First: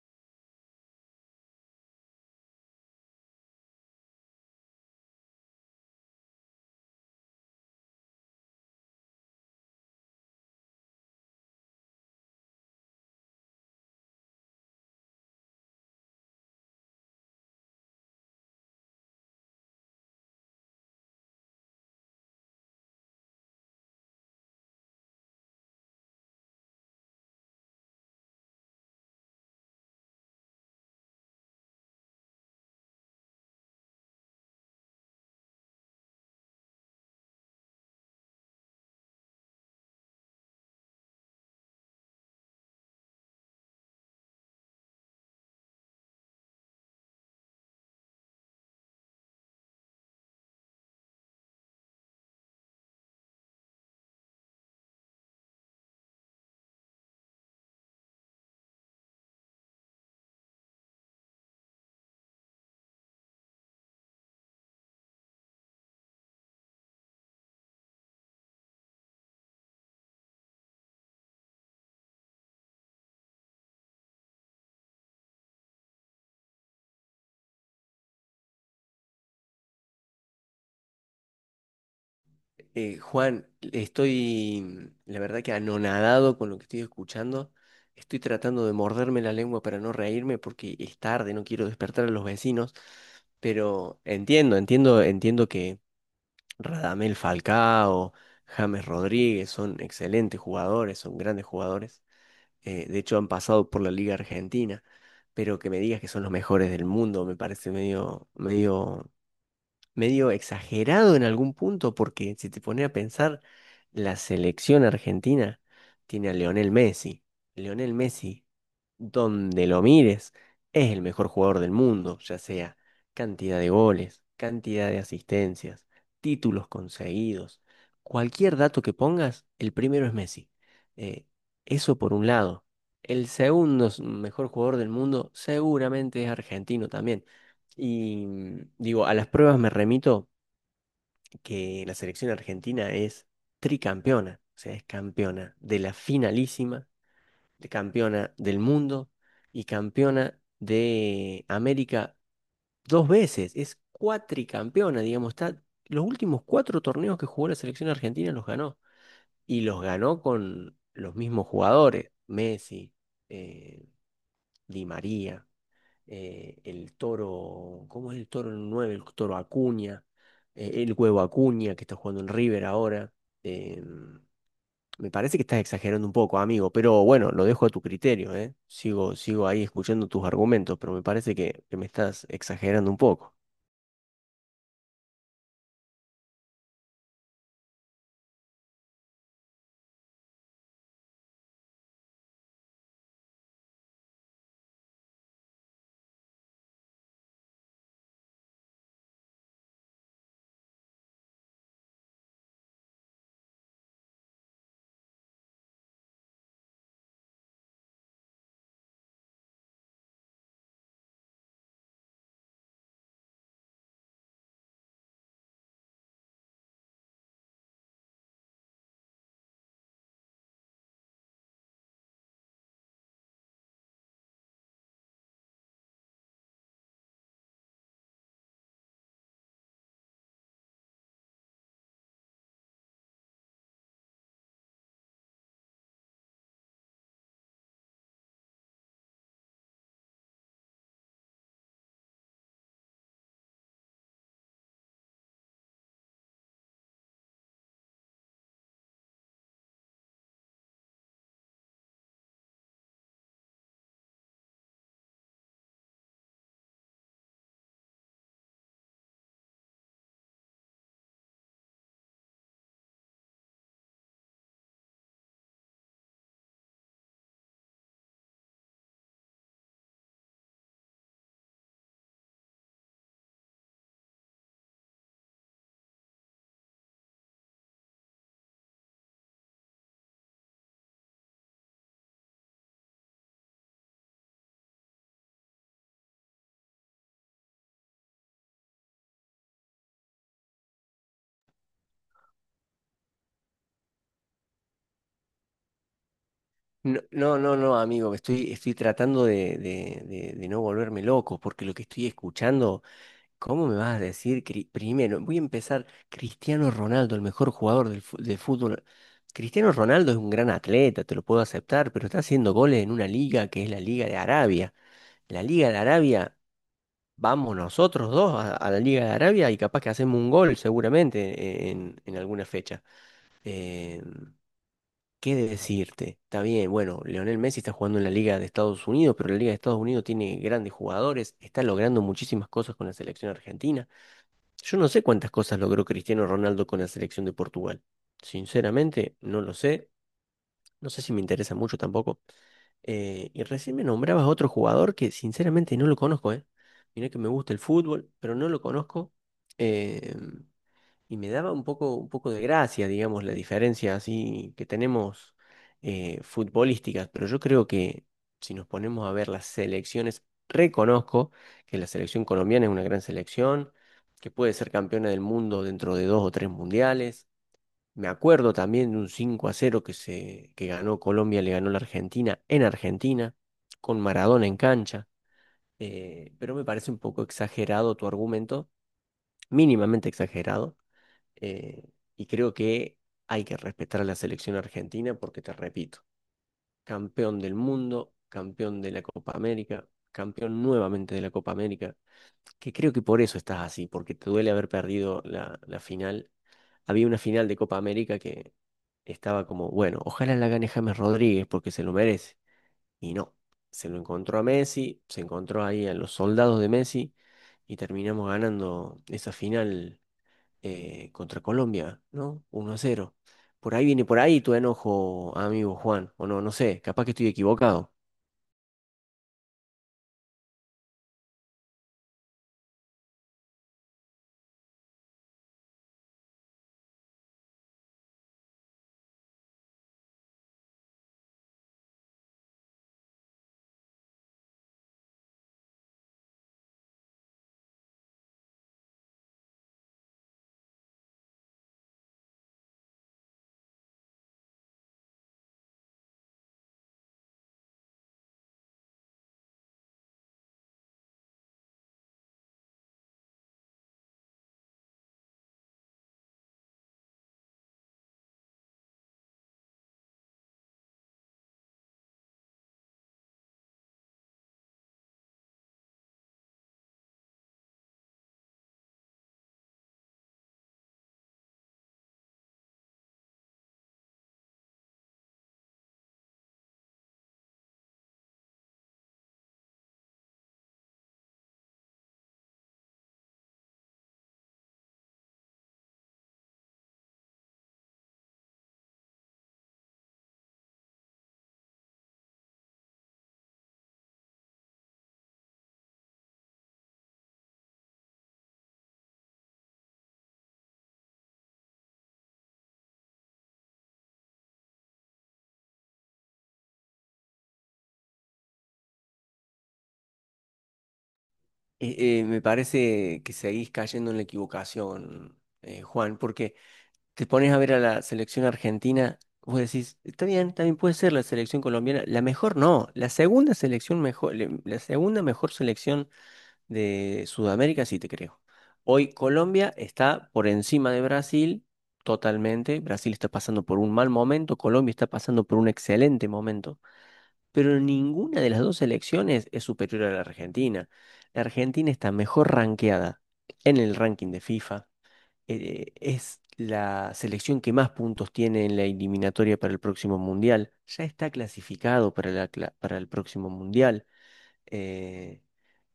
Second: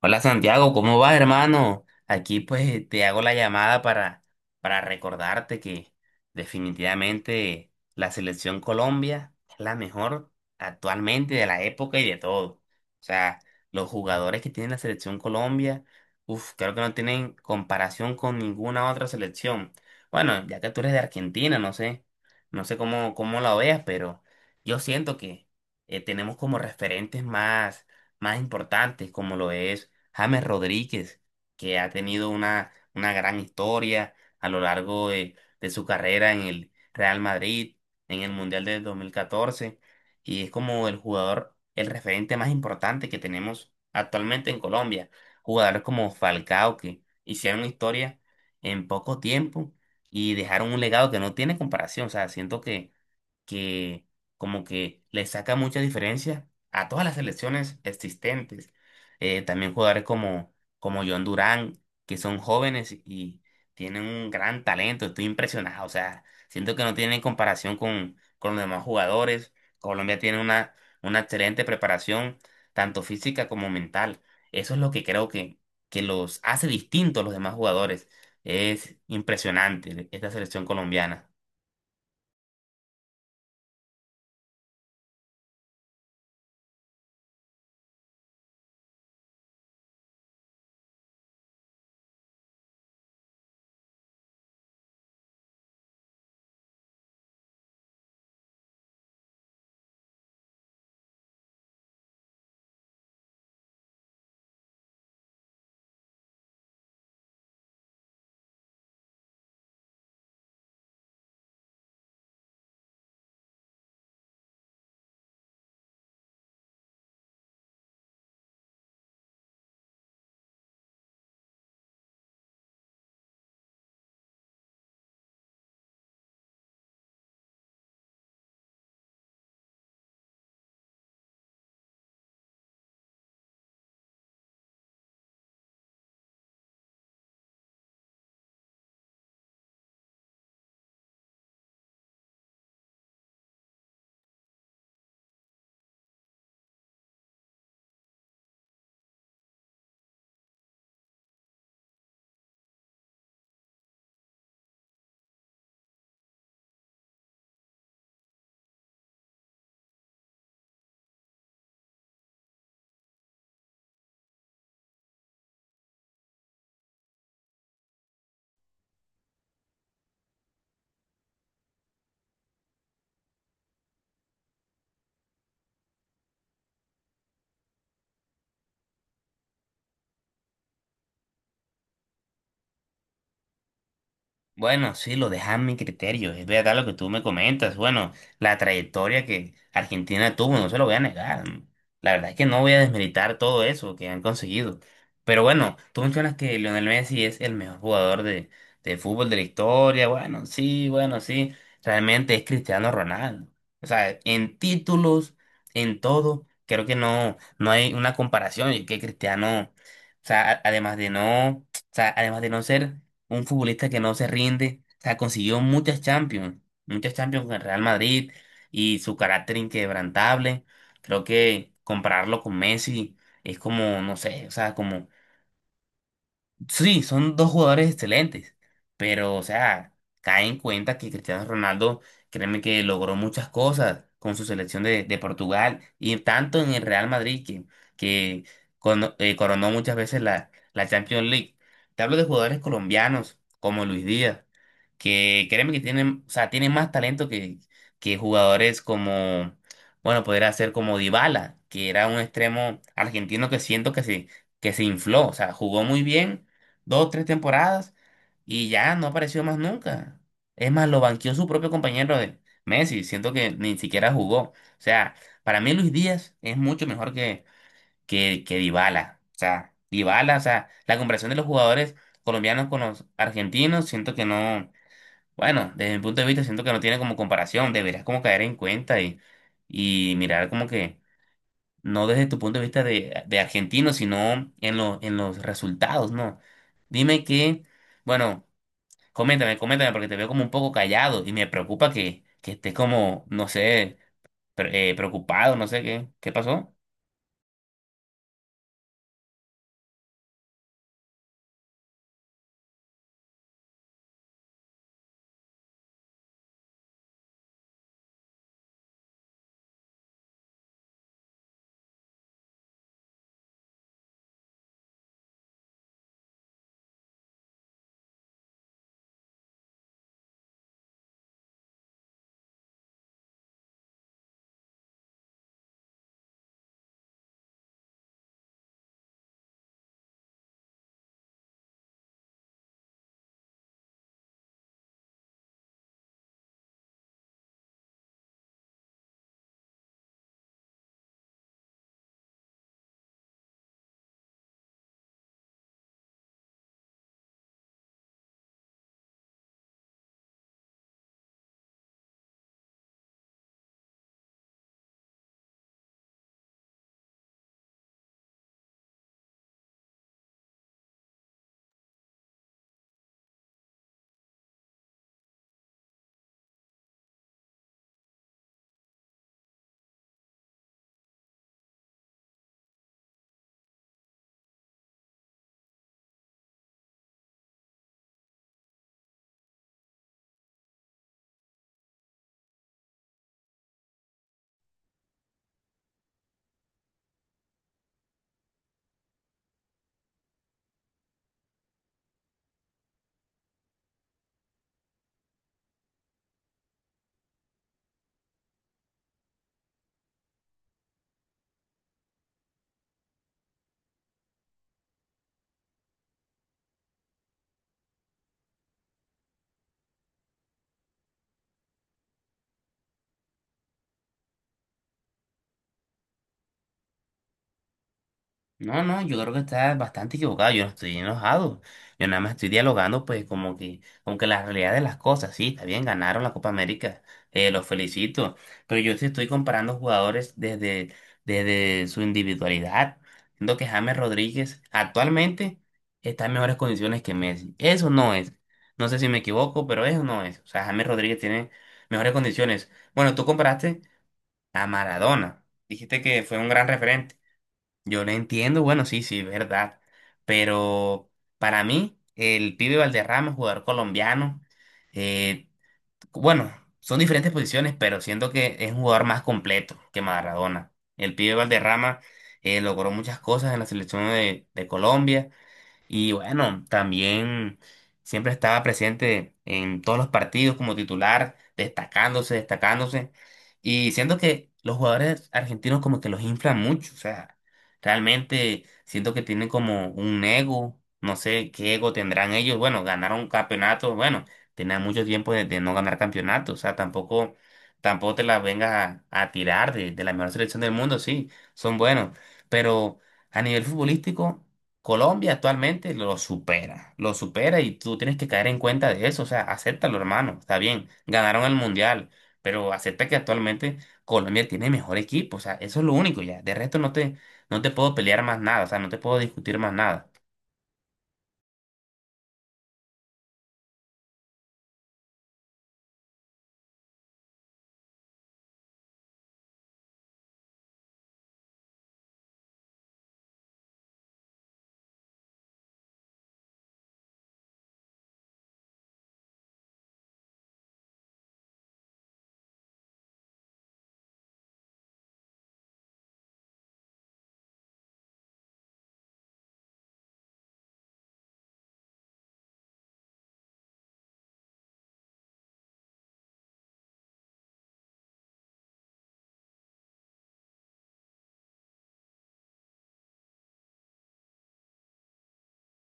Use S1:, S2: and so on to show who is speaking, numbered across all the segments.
S1: Hola Santiago, ¿cómo vas, hermano? Aquí pues te hago la llamada para recordarte que definitivamente la selección Colombia es la mejor actualmente de la época y de todo. O sea, los jugadores que tiene la selección Colombia, uff, creo que no tienen comparación con ninguna otra selección. Bueno, ya que tú eres de Argentina, no sé, no sé cómo la veas, pero yo siento que tenemos como referentes más importantes como lo es. James Rodríguez, que ha tenido una gran historia a lo largo de su carrera en el Real Madrid, en el Mundial del 2014, y es como el jugador, el referente más importante que tenemos actualmente en Colombia. Jugadores como Falcao, que hicieron historia en poco tiempo y dejaron un legado que no tiene comparación. O sea, siento que que como que le saca mucha diferencia a todas las selecciones existentes. También jugadores como John Durán, que son jóvenes y tienen un gran talento. Estoy impresionado. O sea, siento que no tienen comparación con los demás jugadores. Colombia tiene una excelente preparación, tanto física como mental. Eso es lo que creo que los hace distintos a los demás jugadores. Es impresionante esta selección colombiana.
S2: Juan, estoy, la verdad que anonadado con lo que estoy escuchando. Estoy tratando de morderme la lengua para no reírme porque es tarde, no quiero despertar a los vecinos, pero entiendo que Radamel Falcao, James Rodríguez son excelentes jugadores, son grandes jugadores. De hecho, han pasado por la Liga Argentina, pero que me digas que son los mejores del mundo me parece medio exagerado en algún punto, porque si te pones a pensar, la selección argentina tiene a Lionel Messi. Lionel Messi, donde lo mires, es el mejor jugador del mundo, ya sea cantidad de goles, cantidad de asistencias, títulos conseguidos. Cualquier dato que pongas, el primero es Messi. Eh, Eso por un lado. El segundo mejor jugador del mundo seguramente es argentino también. Y digo, a las pruebas me remito que la selección argentina es tricampeona, o sea, es campeona de la finalísima, de campeona del mundo y campeona de América dos veces, es cuatricampeona, digamos, está, los últimos cuatro torneos que jugó la selección argentina los ganó y los ganó con los mismos jugadores, Messi, eh, Di María, el toro, ¿cómo es el toro 9? El toro Acuña, el huevo Acuña, que está jugando en River ahora. Eh, Me parece que estás exagerando un poco, amigo, pero bueno, lo dejo a tu criterio, ¿eh? Sigo, sigo ahí escuchando tus argumentos, pero me parece que me estás exagerando un poco.
S1: Bueno, sí, lo dejas a mi criterio, es verdad lo que tú me comentas. Bueno, la trayectoria que Argentina tuvo, no se lo voy a negar. La verdad es que no voy a desmeritar todo eso que han conseguido. Pero bueno, tú mencionas que Lionel Messi es el mejor jugador de fútbol de la historia. Bueno, sí, bueno, sí. Realmente es Cristiano Ronaldo. O sea, en títulos, en todo, creo que no, no hay una comparación. Y que Cristiano, o sea, además de no ser un futbolista que no se rinde, o sea, consiguió muchas Champions con el Real Madrid y su carácter inquebrantable. Creo que compararlo con Messi es como, no sé, o sea, como sí, son dos jugadores excelentes, pero, o sea, cae en cuenta que Cristiano Ronaldo, créeme que logró muchas cosas con su selección de Portugal y tanto en el Real Madrid que coronó muchas veces la Champions League. Te hablo de jugadores colombianos como Luis Díaz, que créeme que tienen, o sea, tienen más talento que jugadores como, bueno, podría ser como Dybala, que era un extremo argentino que siento que se infló, o sea, jugó muy bien dos, tres temporadas y ya no apareció más nunca. Es más, lo banqueó su propio compañero de Messi, siento que ni siquiera jugó. O sea, para mí Luis Díaz es mucho mejor que Dybala. O sea, Dybala, o sea, la comparación de los jugadores colombianos con los argentinos, siento que no, bueno, desde mi punto de vista siento que no tiene como comparación, deberías como caer en cuenta y mirar como que no desde tu punto de vista de argentino, sino en, en los resultados, ¿no? Dime que, bueno, coméntame, coméntame, porque te veo como un poco callado y me preocupa que estés como, no sé, preocupado, no sé qué, ¿qué pasó?
S2: No, no, no, no, amigo, estoy tratando de no volverme loco, porque lo que estoy escuchando. ¿Cómo me vas a decir primero? Voy a empezar. Cristiano Ronaldo, el mejor jugador de fútbol. Cristiano Ronaldo es un gran atleta, te lo puedo aceptar, pero está haciendo goles en una liga que es la Liga de Arabia. La Liga de Arabia, vamos nosotros dos a la Liga de Arabia y capaz que hacemos un gol seguramente en alguna fecha. Eh, ¿Qué decirte? Está bien, bueno, Lionel Messi está jugando en la Liga de Estados Unidos, pero la Liga de Estados Unidos tiene grandes jugadores, está logrando muchísimas cosas con la selección argentina. Yo no sé cuántas cosas logró Cristiano Ronaldo con la selección de Portugal. Sinceramente, no lo sé. No sé si me interesa mucho tampoco. Y recién me nombrabas a otro jugador que sinceramente no lo conozco, ¿eh? Mirá que me gusta el fútbol, pero no lo conozco. Eh, y me daba un poco de gracia, digamos, la diferencia así que tenemos futbolísticas, pero yo creo que si nos ponemos a ver las selecciones, reconozco que la selección colombiana es una gran selección, que puede ser campeona del mundo dentro de dos o tres mundiales. Me acuerdo también de un 5-0 que que ganó Colombia, le ganó la Argentina en Argentina, con Maradona en cancha. Pero me parece un poco exagerado tu argumento, mínimamente exagerado, eh, y creo que hay que respetar a la selección argentina porque, te repito, campeón del mundo, campeón de la Copa América, campeón nuevamente de la Copa América, que creo que por eso estás así, porque te duele haber perdido la final. Había una final de Copa América que estaba como, bueno, ojalá la gane James Rodríguez porque se lo merece. Y no, se lo encontró a Messi, se encontró ahí a los soldados de Messi y terminamos ganando esa final contra Colombia, ¿no? 1-0. Por ahí viene por ahí tu enojo, amigo Juan, o no, no sé, capaz que estoy equivocado.
S1: No, no, yo creo que estás bastante equivocado, yo no estoy enojado, yo nada más estoy dialogando pues como que la realidad de las cosas, sí, está bien, ganaron la Copa América, los felicito, pero yo te estoy comparando jugadores desde su individualidad, siendo que James Rodríguez actualmente está en mejores condiciones que Messi, eso no es, no sé si me equivoco, pero eso no es, o sea, James Rodríguez tiene mejores condiciones. Bueno, tú comparaste a Maradona, dijiste que fue un gran referente. Yo lo entiendo, bueno, sí, sí, verdad. Pero para mí, el pibe Valderrama, jugador colombiano, eh, bueno, son diferentes posiciones, pero siento que es un jugador más completo que Maradona. El pibe Valderrama logró muchas cosas en la selección de Colombia y bueno, también siempre estaba presente en todos los partidos como titular, destacándose, destacándose. Y siento que los jugadores argentinos como que los inflan mucho. O sea, realmente siento que tienen como un ego. No sé qué ego tendrán ellos. Bueno, ganaron campeonatos. Bueno, tenían mucho tiempo de no ganar campeonatos. O sea, tampoco, tampoco te las vengas a tirar de la mejor selección del mundo. Sí, son buenos. Pero a nivel futbolístico. Colombia actualmente lo supera y tú tienes que caer en cuenta de eso, o sea, acéptalo, hermano, está bien, ganaron el mundial, pero acepta que actualmente Colombia tiene mejor equipo, o sea, eso es lo único ya, de resto no te, no te puedo pelear más nada, o sea, no te puedo discutir más nada.
S2: Me parece que seguís cayendo en la equivocación, Juan, porque te pones a ver a la selección argentina, vos decís, está bien, también puede ser la selección colombiana, la mejor no, la segunda selección mejor, la segunda mejor selección de Sudamérica, sí te creo. Hoy Colombia está por encima de Brasil totalmente. Brasil está pasando por un mal momento, Colombia está pasando por un excelente momento, pero ninguna de las dos selecciones es superior a la Argentina. La Argentina está mejor rankeada en el ranking de FIFA. Es la selección que más puntos tiene en la eliminatoria para el próximo mundial. Ya está clasificado para la para el próximo mundial. eh,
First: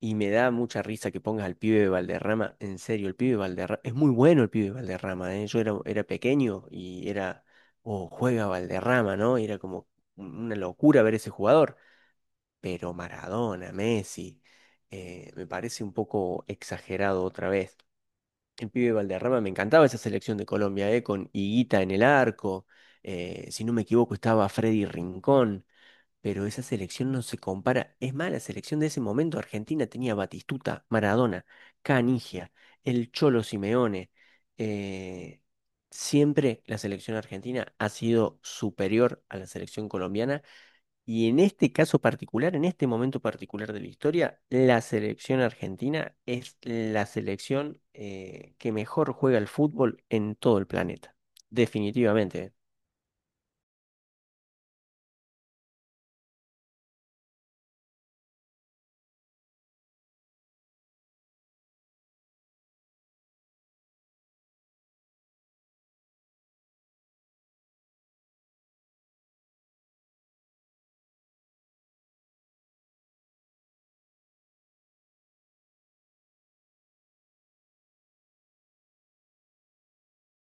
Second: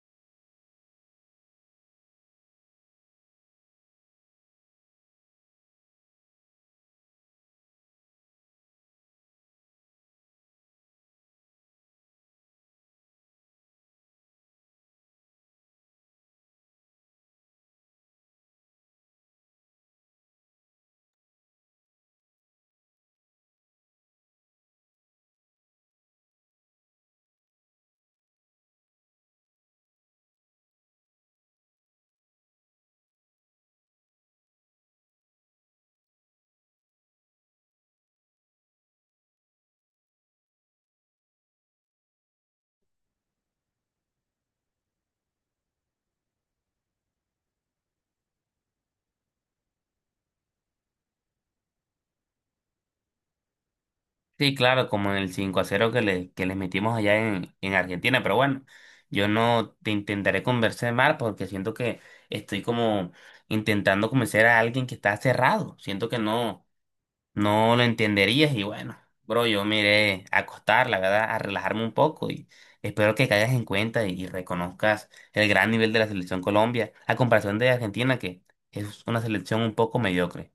S2: y me da mucha risa que pongas al pibe de Valderrama. En serio, el pibe de Valderrama. Es muy bueno el pibe de Valderrama, ¿eh? Yo era pequeño y era. Oh, juega Valderrama, ¿no? Y era como una locura ver ese jugador. Pero Maradona, Messi, me parece un poco exagerado otra vez. El pibe de Valderrama, me encantaba esa selección de Colombia, ¿eh? Con Higuita en el arco. Si no me equivoco, estaba Freddy Rincón. Pero esa selección no se compara. Es más, la selección de ese momento, Argentina tenía Batistuta, Maradona, Canigia, el Cholo Simeone. eh, Siempre la selección argentina ha sido superior a la selección colombiana. Y en este caso particular, en este momento particular de la historia, la selección argentina es la selección que mejor juega al fútbol en todo el planeta. Definitivamente. ¿Eh?
S1: Sí, claro, como en el 5-0 que le, que les metimos allá en Argentina, pero bueno, yo no te intentaré convencer mal porque siento que estoy como intentando convencer a alguien que está cerrado, siento que no. No lo entenderías y bueno, bro, yo me iré a acostar, la verdad, a relajarme un poco y espero que caigas en cuenta y reconozcas el gran nivel de la selección Colombia a comparación de Argentina, que es una selección un poco mediocre.